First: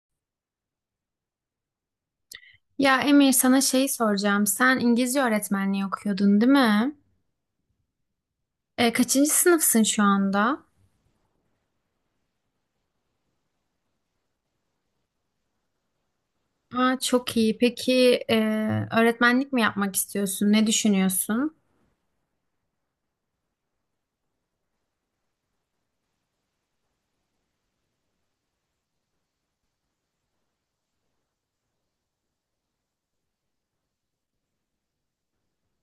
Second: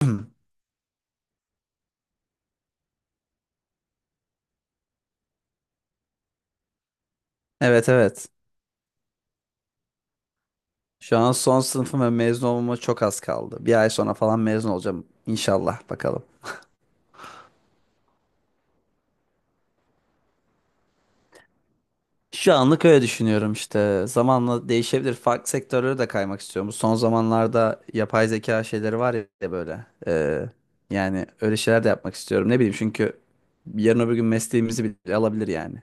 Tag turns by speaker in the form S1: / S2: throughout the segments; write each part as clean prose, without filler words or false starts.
S1: Ya Emir sana şeyi soracağım. Sen İngilizce öğretmenliği okuyordun, değil mi?
S2: Evet evet.
S1: Kaçıncı sınıfsın şu anda?
S2: Şu an son sınıfım ve mezun olmama çok az kaldı. Bir ay sonra falan mezun olacağım. İnşallah bakalım.
S1: Aa, çok iyi. Peki e, öğretmenlik mi yapmak istiyorsun? Ne düşünüyorsun?
S2: Şu anlık öyle düşünüyorum işte. Zamanla değişebilir. Farklı sektörlere de kaymak istiyorum. Son zamanlarda yapay zeka şeyleri var ya böyle. Yani öyle şeyler de yapmak istiyorum. Ne bileyim çünkü yarın öbür gün mesleğimizi bile alabilir yani.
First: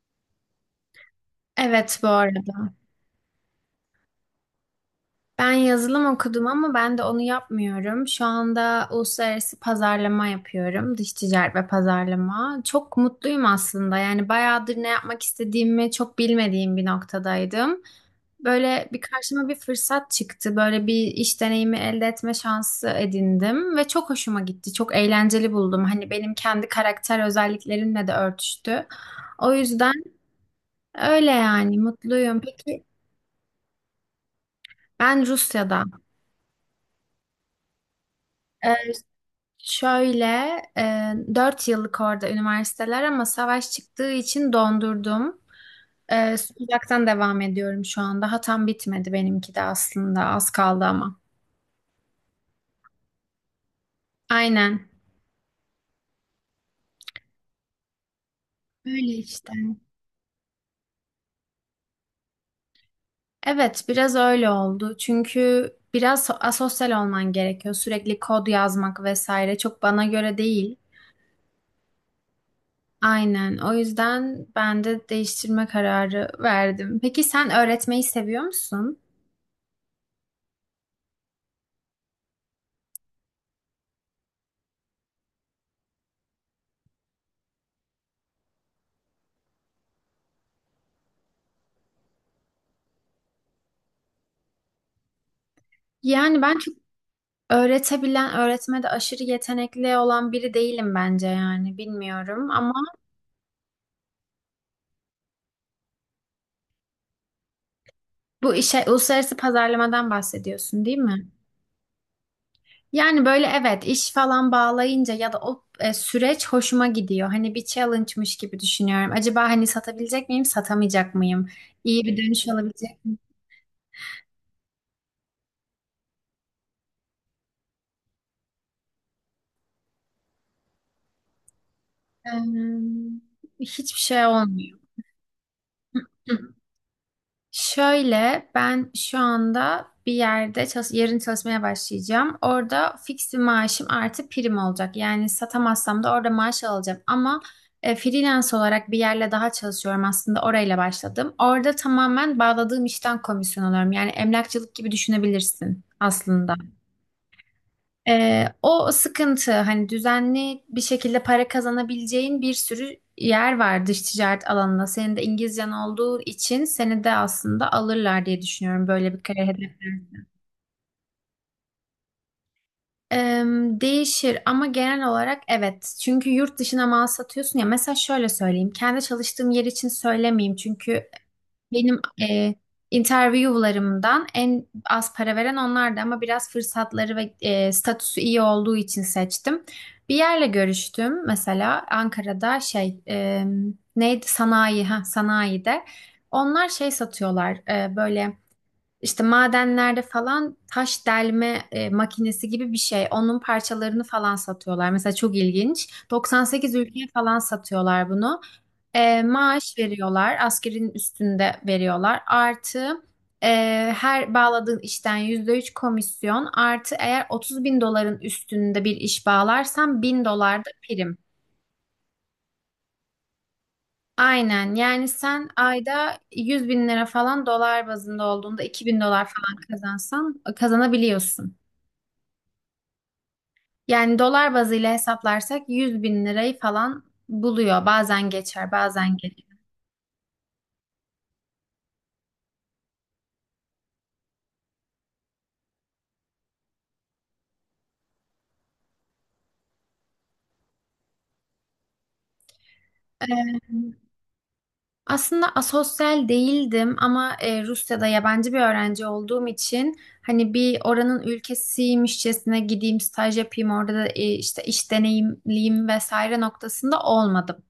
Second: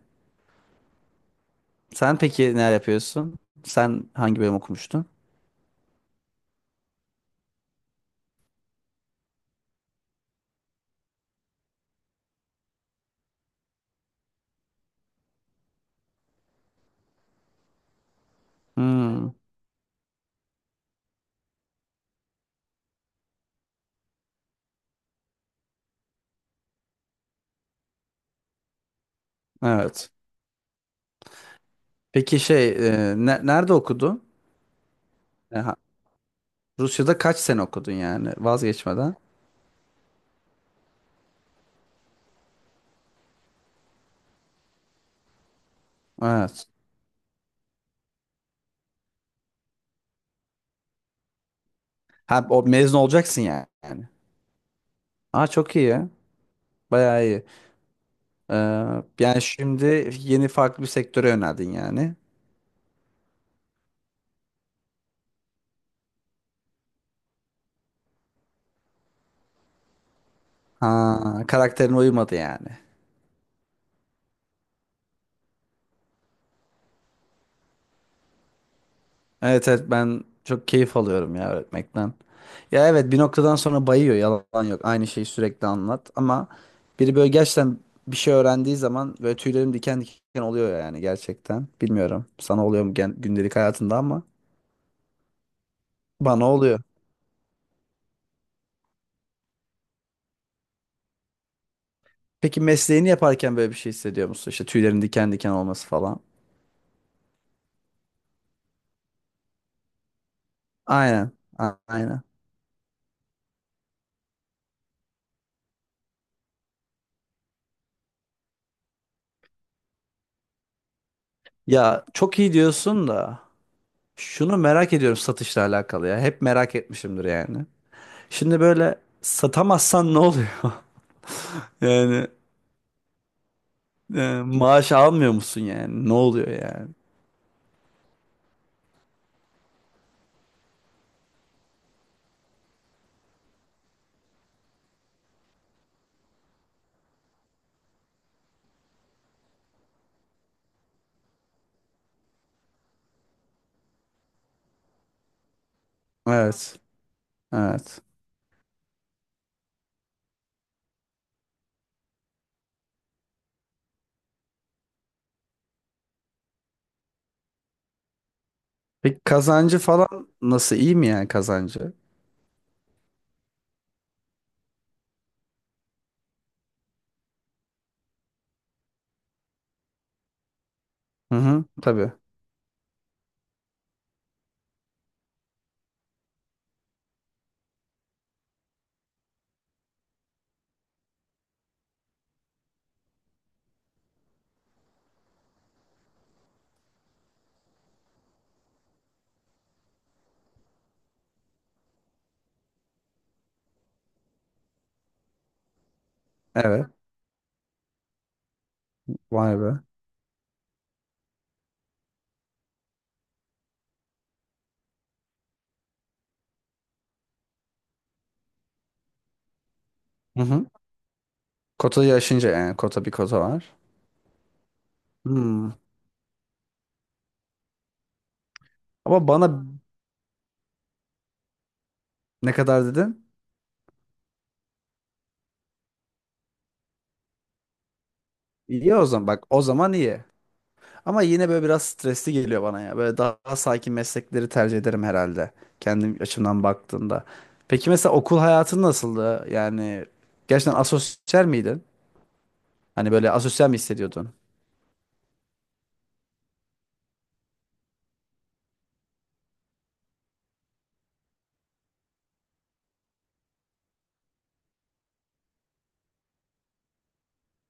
S1: Evet, bu
S2: Sen peki neler
S1: arada.
S2: yapıyorsun? Sen hangi bölüm okumuştun?
S1: Ben yazılım okudum ama ben de onu yapmıyorum. Şu anda uluslararası pazarlama yapıyorum. Dış ticaret ve pazarlama. Çok mutluyum aslında. Yani bayağıdır ne yapmak istediğimi çok bilmediğim bir noktadaydım. Böyle bir
S2: Hmm,
S1: karşıma bir fırsat çıktı. Böyle bir iş deneyimi elde etme şansı edindim ve çok hoşuma gitti. Çok eğlenceli buldum. Hani benim kendi karakter özelliklerimle de örtüştü. O yüzden
S2: evet.
S1: öyle yani,
S2: Peki
S1: mutluyum. Peki
S2: nerede okudun?
S1: ben Rusya'da.
S2: Rusya'da kaç sene okudun yani
S1: Ee,
S2: vazgeçmeden?
S1: Şöyle, 4 yıllık orada üniversiteler ama savaş çıktığı için dondurdum.
S2: Evet.
S1: Sıcaktan devam ediyorum şu anda. Daha tam bitmedi benimki de aslında. Az kaldı ama.
S2: Ha, o mezun olacaksın yani.
S1: Aynen.
S2: Aa çok iyi ya. Bayağı iyi. Ee,
S1: Öyle
S2: yani
S1: işte.
S2: şimdi yeni farklı bir sektöre yöneldin yani.
S1: Evet, biraz öyle oldu. Çünkü biraz asosyal olman gerekiyor. Sürekli kod yazmak vesaire çok bana göre değil.
S2: Ha karakterine uymadı yani.
S1: Aynen. O yüzden ben de değiştirme kararı verdim. Peki sen öğretmeyi seviyor musun?
S2: Evet evet, ben çok keyif alıyorum ya öğretmekten. Ya evet, bir noktadan sonra bayıyor, yalan yok. Aynı şeyi sürekli anlat ama biri böyle gerçekten bir şey öğrendiği zaman böyle tüylerim diken diken oluyor yani gerçekten. Bilmiyorum sana oluyor mu gündelik hayatında ama
S1: Yani
S2: bana
S1: ben çok
S2: oluyor.
S1: öğretebilen, öğretmede aşırı yetenekli olan biri değilim bence, yani bilmiyorum
S2: Peki
S1: ama
S2: mesleğini yaparken böyle bir şey hissediyor musun? İşte tüylerin diken diken olması falan.
S1: bu işe, uluslararası pazarlamadan bahsediyorsun, değil mi?
S2: Aynen. Aynen.
S1: Yani böyle evet, iş falan bağlayınca ya da o süreç hoşuma gidiyor. Hani bir challenge'mış gibi düşünüyorum. Acaba hani satabilecek miyim, satamayacak mıyım? İyi
S2: Ya
S1: bir
S2: çok
S1: dönüş
S2: iyi
S1: alabilecek
S2: diyorsun
S1: miyim?
S2: da şunu merak ediyorum, satışla alakalı ya. Hep merak etmişimdir yani. Şimdi böyle satamazsan ne oluyor? Yani
S1: Hiçbir şey olmuyor.
S2: maaş almıyor musun yani? Ne oluyor yani?
S1: Şöyle, ben şu anda bir yerde çalış yarın çalışmaya başlayacağım. Orada fix bir maaşım artı prim olacak. Yani satamazsam da orada maaş alacağım. Ama freelance olarak bir yerle daha çalışıyorum, aslında orayla başladım. Orada tamamen bağladığım işten komisyon alıyorum. Yani emlakçılık gibi düşünebilirsin aslında.
S2: Evet. Evet.
S1: O sıkıntı, hani düzenli bir şekilde para kazanabileceğin bir sürü yer var dış ticaret alanında. Senin de İngilizcen olduğu için seni de aslında alırlar diye düşünüyorum, böyle
S2: Peki
S1: bir kariyer
S2: kazancı
S1: hedefleri.
S2: falan nasıl? İyi mi yani kazancı?
S1: Ee, Değişir ama genel olarak evet. Çünkü yurt dışına mal satıyorsun ya. Mesela şöyle söyleyeyim. Kendi çalıştığım yer için söylemeyeyim. Çünkü
S2: Hı hı.
S1: benim
S2: Tabii.
S1: e, interview'larımdan en az para veren onlardı ama biraz fırsatları ve statüsü iyi olduğu için seçtim. Bir yerle görüştüm mesela Ankara'da, şey neydi, sanayi, ha sanayide. Onlar şey satıyorlar, böyle. İşte madenlerde falan taş delme makinesi gibi bir şey. Onun parçalarını falan satıyorlar. Mesela çok ilginç. 98
S2: Evet.
S1: ülkeye falan satıyorlar bunu.
S2: Vay
S1: Maaş
S2: be.
S1: veriyorlar. Askerin üstünde veriyorlar. Artı e, her bağladığın işten %3 komisyon. Artı eğer 30 bin doların üstünde bir iş bağlarsan bin
S2: Hı
S1: dolar
S2: hı.
S1: da prim.
S2: Kotayı aşınca yani. Bir kota var.
S1: Aynen, yani sen
S2: Hmm.
S1: ayda 100.000 lira falan, dolar bazında olduğunda 2.000 dolar
S2: Ama
S1: falan
S2: bana.
S1: kazansan, kazanabiliyorsun.
S2: Ne kadar dedin?
S1: Yani dolar bazıyla hesaplarsak 100 bin lirayı falan buluyor. Bazen geçer,
S2: İyi o
S1: bazen
S2: zaman, bak
S1: geliyor.
S2: o zaman iyi. Ama yine böyle biraz stresli geliyor bana ya. Böyle daha sakin meslekleri tercih ederim herhalde. Kendim açımdan baktığımda. Peki mesela okul hayatın nasıldı? Yani gerçekten asosyal miydin? Hani böyle
S1: Ee,
S2: asosyal mi hissediyordun?
S1: Aslında asosyal değildim ama Rusya'da yabancı bir öğrenci olduğum için hani bir oranın ülkesiymişçesine gideyim, staj yapayım orada da işte iş deneyimliyim vesaire noktasında olmadı.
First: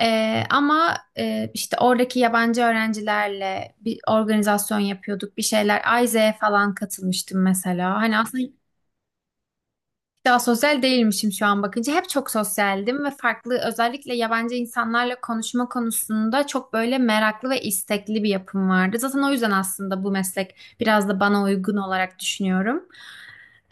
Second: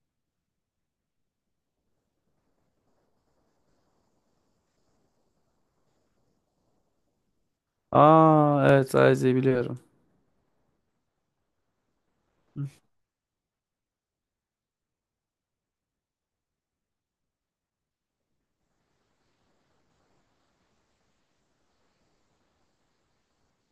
S1: Ama işte oradaki yabancı öğrencilerle bir organizasyon yapıyorduk, bir şeyler. Ayze'ye falan katılmıştım mesela. Hani aslında hiç
S2: Aa evet, Ayze'yi biliyorum.
S1: daha sosyal değilmişim şu an bakınca. Hep çok sosyaldim ve farklı, özellikle yabancı insanlarla konuşma konusunda çok böyle meraklı ve istekli bir yapım vardı. Zaten o yüzden aslında bu meslek biraz da bana uygun olarak düşünüyorum.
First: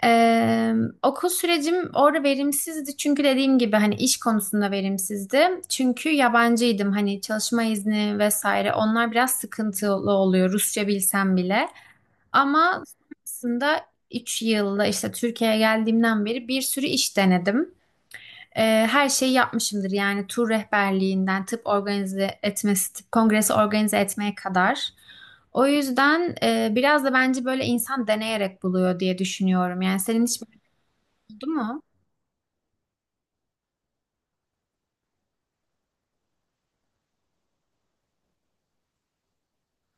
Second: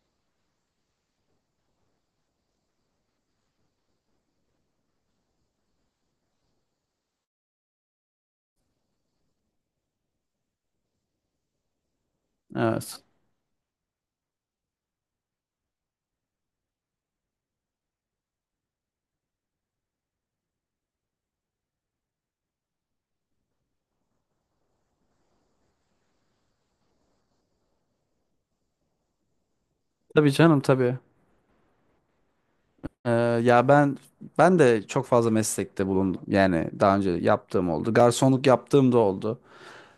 S1: Ee, Okul sürecim orada verimsizdi çünkü dediğim gibi hani iş konusunda verimsizdi. Çünkü yabancıydım, hani çalışma izni vesaire, onlar biraz sıkıntılı oluyor Rusça bilsem bile. Ama
S2: Evet.
S1: sonrasında 3 yılda, işte Türkiye'ye geldiğimden beri bir sürü iş denedim. Her şeyi yapmışımdır yani, tur rehberliğinden tıp organize etmesi, tıp kongresi organize etmeye kadar. O yüzden biraz da bence böyle insan deneyerek buluyor diye düşünüyorum. Yani senin
S2: Tabii
S1: hiç
S2: canım, tabii.
S1: oldu mu?
S2: Ee, ya ben de çok fazla meslekte bulundum. Yani daha önce yaptığım oldu. Garsonluk yaptığım da oldu.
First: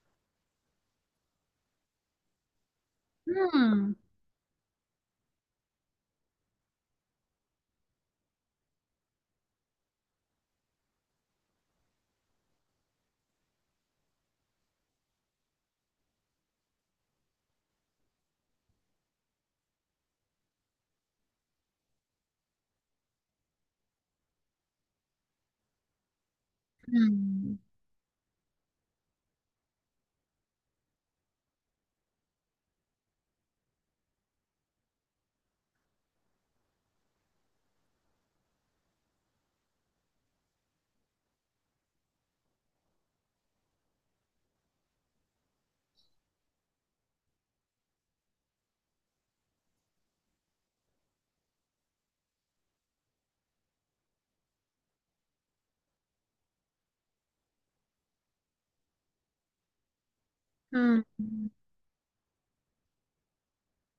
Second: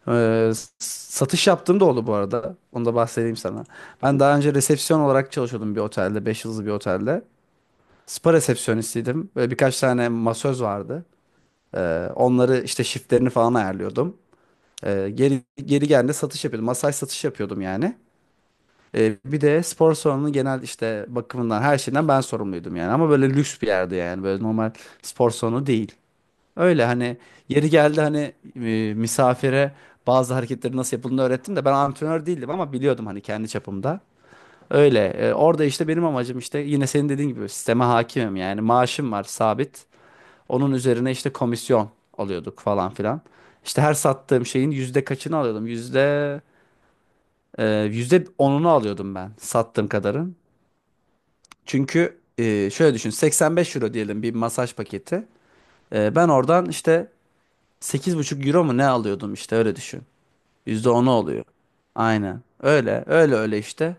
S2: Ee, satış yaptığım da oldu bu arada. Onu da bahsedeyim sana.
S1: Hmm.
S2: Ben daha önce resepsiyon olarak çalışıyordum bir otelde. Beş yıldızlı bir otelde. Spa resepsiyonistiydim. Böyle birkaç tane masöz vardı. Onları işte shiftlerini falan ayarlıyordum. Geri geri geldiğinde satış yapıyordum. Masaj satışı yapıyordum yani. Bir de spor salonunun genel işte bakımından her şeyden ben sorumluydum yani. Ama böyle lüks bir yerdi yani. Böyle normal spor salonu değil. Öyle hani
S1: Hmm.
S2: yeri geldi, hani misafire bazı hareketleri nasıl yapıldığını öğrettim de ben antrenör değildim ama biliyordum hani kendi çapımda. Öyle orada işte benim amacım, işte yine senin dediğin gibi sisteme hakimim yani, maaşım var sabit. Onun üzerine işte komisyon alıyorduk falan filan. İşte her sattığım şeyin yüzde kaçını alıyordum? Yüzde onunu alıyordum ben sattığım kadarın. Çünkü şöyle düşün, 85 euro diyelim bir masaj paketi. Ben oradan işte 8,5 euro mu ne alıyordum işte, öyle düşün. yüzde
S1: Hmm.
S2: onu oluyor. Aynen. Öyle öyle öyle işte.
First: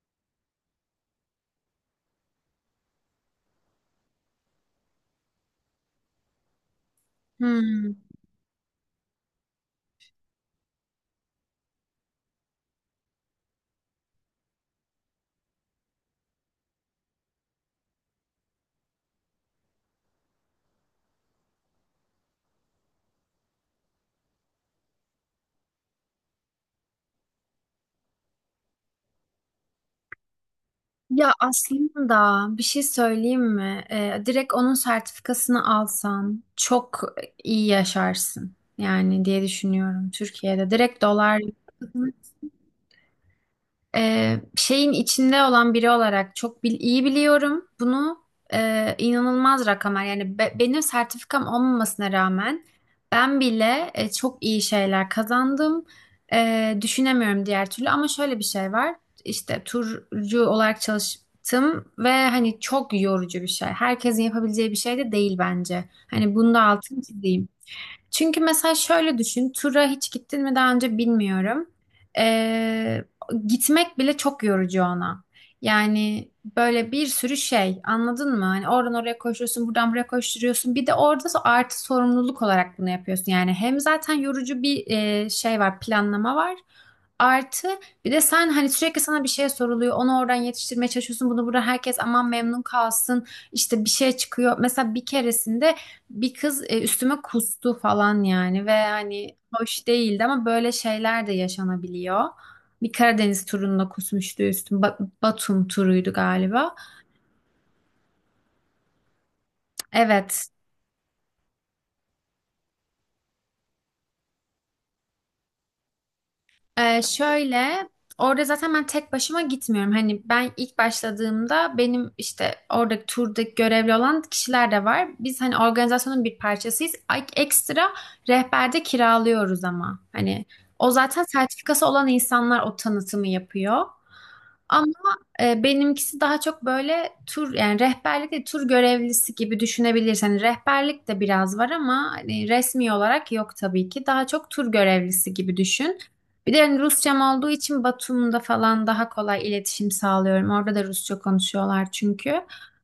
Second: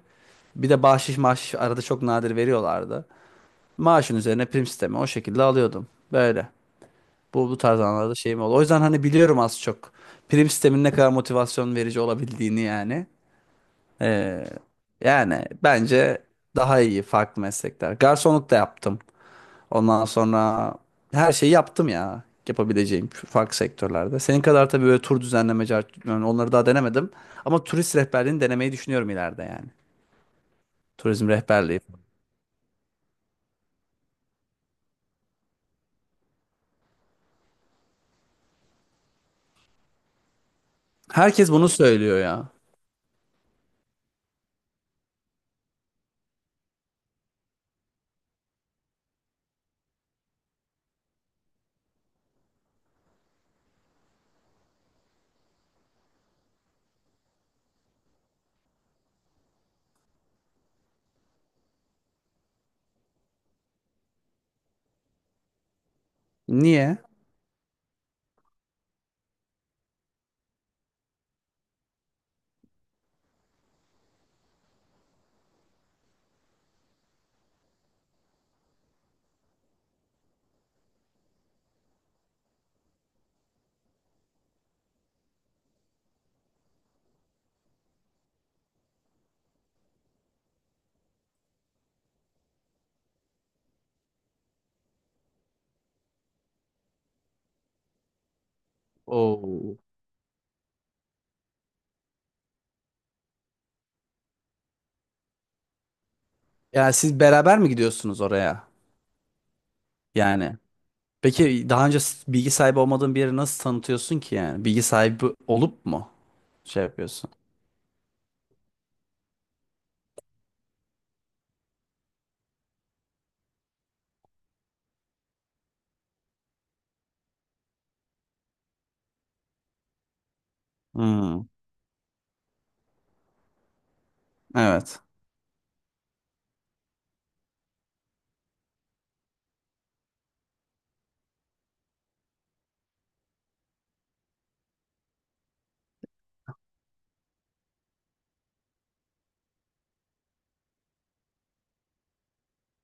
S2: Bir de bahşiş maaş arada çok nadir veriyorlardı. Maaşın üzerine prim sistemi, o şekilde alıyordum. Böyle. Bu tarz
S1: Hmm.
S2: anlarda şeyim oldu. O yüzden hani biliyorum az çok. Prim sistemin ne kadar motivasyon verici olabildiğini yani. Ee, yani bence daha iyi farklı meslekler. Garsonluk da yaptım. Ondan sonra her şeyi yaptım ya. Yapabileceğim farklı sektörlerde. Senin kadar tabii böyle tur düzenleme, yani onları daha denemedim. Ama turist rehberliğini denemeyi düşünüyorum ileride yani. Turizm
S1: Ya
S2: rehberliği.
S1: aslında bir şey söyleyeyim mi? Direkt onun sertifikasını alsan çok iyi yaşarsın. Yani diye düşünüyorum Türkiye'de. Direkt dolar
S2: Herkes bunu söylüyor ya.
S1: şeyin içinde olan biri olarak çok iyi biliyorum. Bunu inanılmaz rakamlar yani, benim sertifikam olmamasına rağmen ben bile çok iyi şeyler kazandım. Düşünemiyorum diğer türlü ama şöyle bir şey var. İşte turcu olarak çalıştım ve hani çok yorucu bir şey. Herkesin yapabileceği bir şey de değil bence. Hani bunu da
S2: Niye?
S1: altını çizeyim. Çünkü mesela şöyle düşün, tura hiç gittin mi daha önce, bilmiyorum. Ee, Gitmek bile çok yorucu ona. Yani böyle bir sürü şey, anladın mı? Hani oradan oraya koşuyorsun, buradan buraya koşturuyorsun. Bir de orada artı sorumluluk olarak bunu yapıyorsun. Yani hem zaten yorucu bir şey var, planlama var. Artı bir de sen hani sürekli sana bir şey soruluyor. Onu oradan yetiştirmeye çalışıyorsun. Bunu burada herkes aman memnun kalsın. İşte bir şey çıkıyor. Mesela bir keresinde bir kız üstüme kustu falan yani, ve hani
S2: Oo.
S1: hoş değildi ama böyle şeyler de yaşanabiliyor. Bir Karadeniz turunda kusmuştu üstüm. Batum turuydu galiba.
S2: Yani siz beraber mi gidiyorsunuz oraya?
S1: Evet.
S2: Yani. Peki daha önce bilgi sahibi olmadığın bir yeri nasıl tanıtıyorsun ki yani? Bilgi sahibi olup mu şey yapıyorsun?
S1: Şöyle, orada zaten ben tek başıma gitmiyorum. Hani ben ilk başladığımda, benim işte oradaki turdaki görevli olan kişiler de var. Biz hani organizasyonun bir parçasıyız. Ekstra rehberde kiralıyoruz ama. Hani o zaten
S2: Hmm,
S1: sertifikası olan insanlar o tanıtımı yapıyor.
S2: evet.
S1: Ama benimkisi daha çok böyle tur, yani rehberlik de tur görevlisi gibi düşünebilirsin. Hani rehberlik de biraz var ama hani resmi olarak yok tabii ki. Daha çok tur görevlisi gibi düşün. Bir de hani Rusçam olduğu için Batum'da falan daha kolay iletişim sağlıyorum. Orada da Rusça konuşuyorlar çünkü.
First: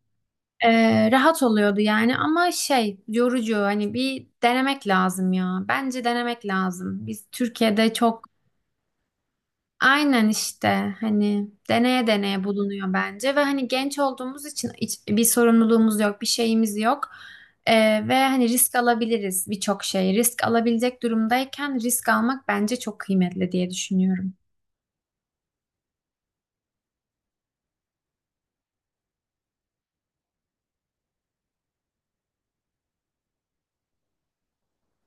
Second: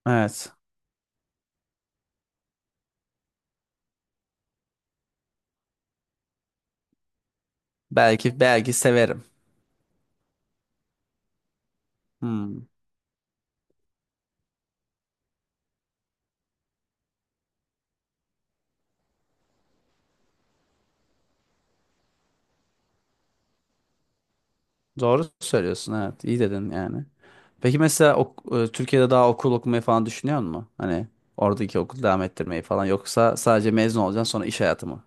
S2: Evet.
S1: Rahat oluyordu yani, ama şey yorucu, hani bir denemek lazım ya. Bence denemek lazım. Biz Türkiye'de çok.
S2: Belki belki severim.
S1: Aynen işte, hani deneye deneye
S2: Hmm.
S1: bulunuyor bence, ve hani genç olduğumuz için hiç bir sorumluluğumuz yok, bir şeyimiz yok. Ve hani risk alabiliriz birçok şey. Risk alabilecek durumdayken risk almak bence çok kıymetli diye düşünüyorum.
S2: Doğru söylüyorsun, evet. İyi dedin yani. Peki mesela Türkiye'de daha okul okumayı falan düşünüyor musun? Hani oradaki okul devam ettirmeyi falan, yoksa sadece mezun olacaksın sonra iş hayatı mı?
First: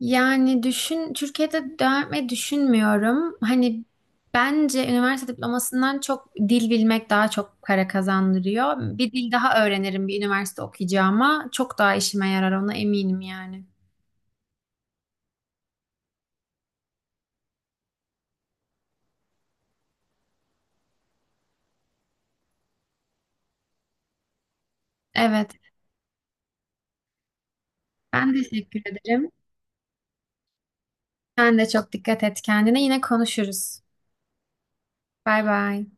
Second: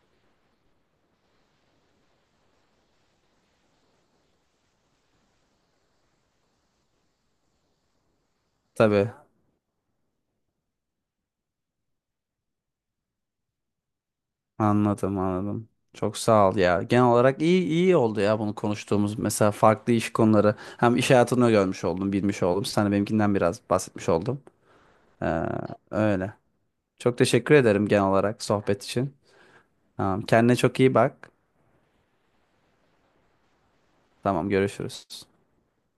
S1: Yani düşün, Türkiye'de devam etmeyi düşünmüyorum. Hani bence üniversite diplomasından çok dil bilmek daha çok para kazandırıyor.
S2: Tabii,
S1: Bir dil daha öğrenirim bir üniversite okuyacağıma. Çok daha işime yarar, ona eminim yani.
S2: anladım anladım. Çok sağ ol ya. Genel olarak iyi iyi oldu ya bunu konuştuğumuz, mesela farklı iş konuları. Hem iş hayatını görmüş oldum, bilmiş oldum. Sana benimkinden biraz bahsetmiş oldum. Ee,
S1: Evet.
S2: öyle. Çok teşekkür ederim genel
S1: Ben
S2: olarak
S1: teşekkür
S2: sohbet için.
S1: ederim.
S2: Tamam, kendine çok iyi bak.
S1: Sen de çok dikkat et kendine. Yine konuşuruz.
S2: Tamam, görüşürüz.
S1: Bay bay.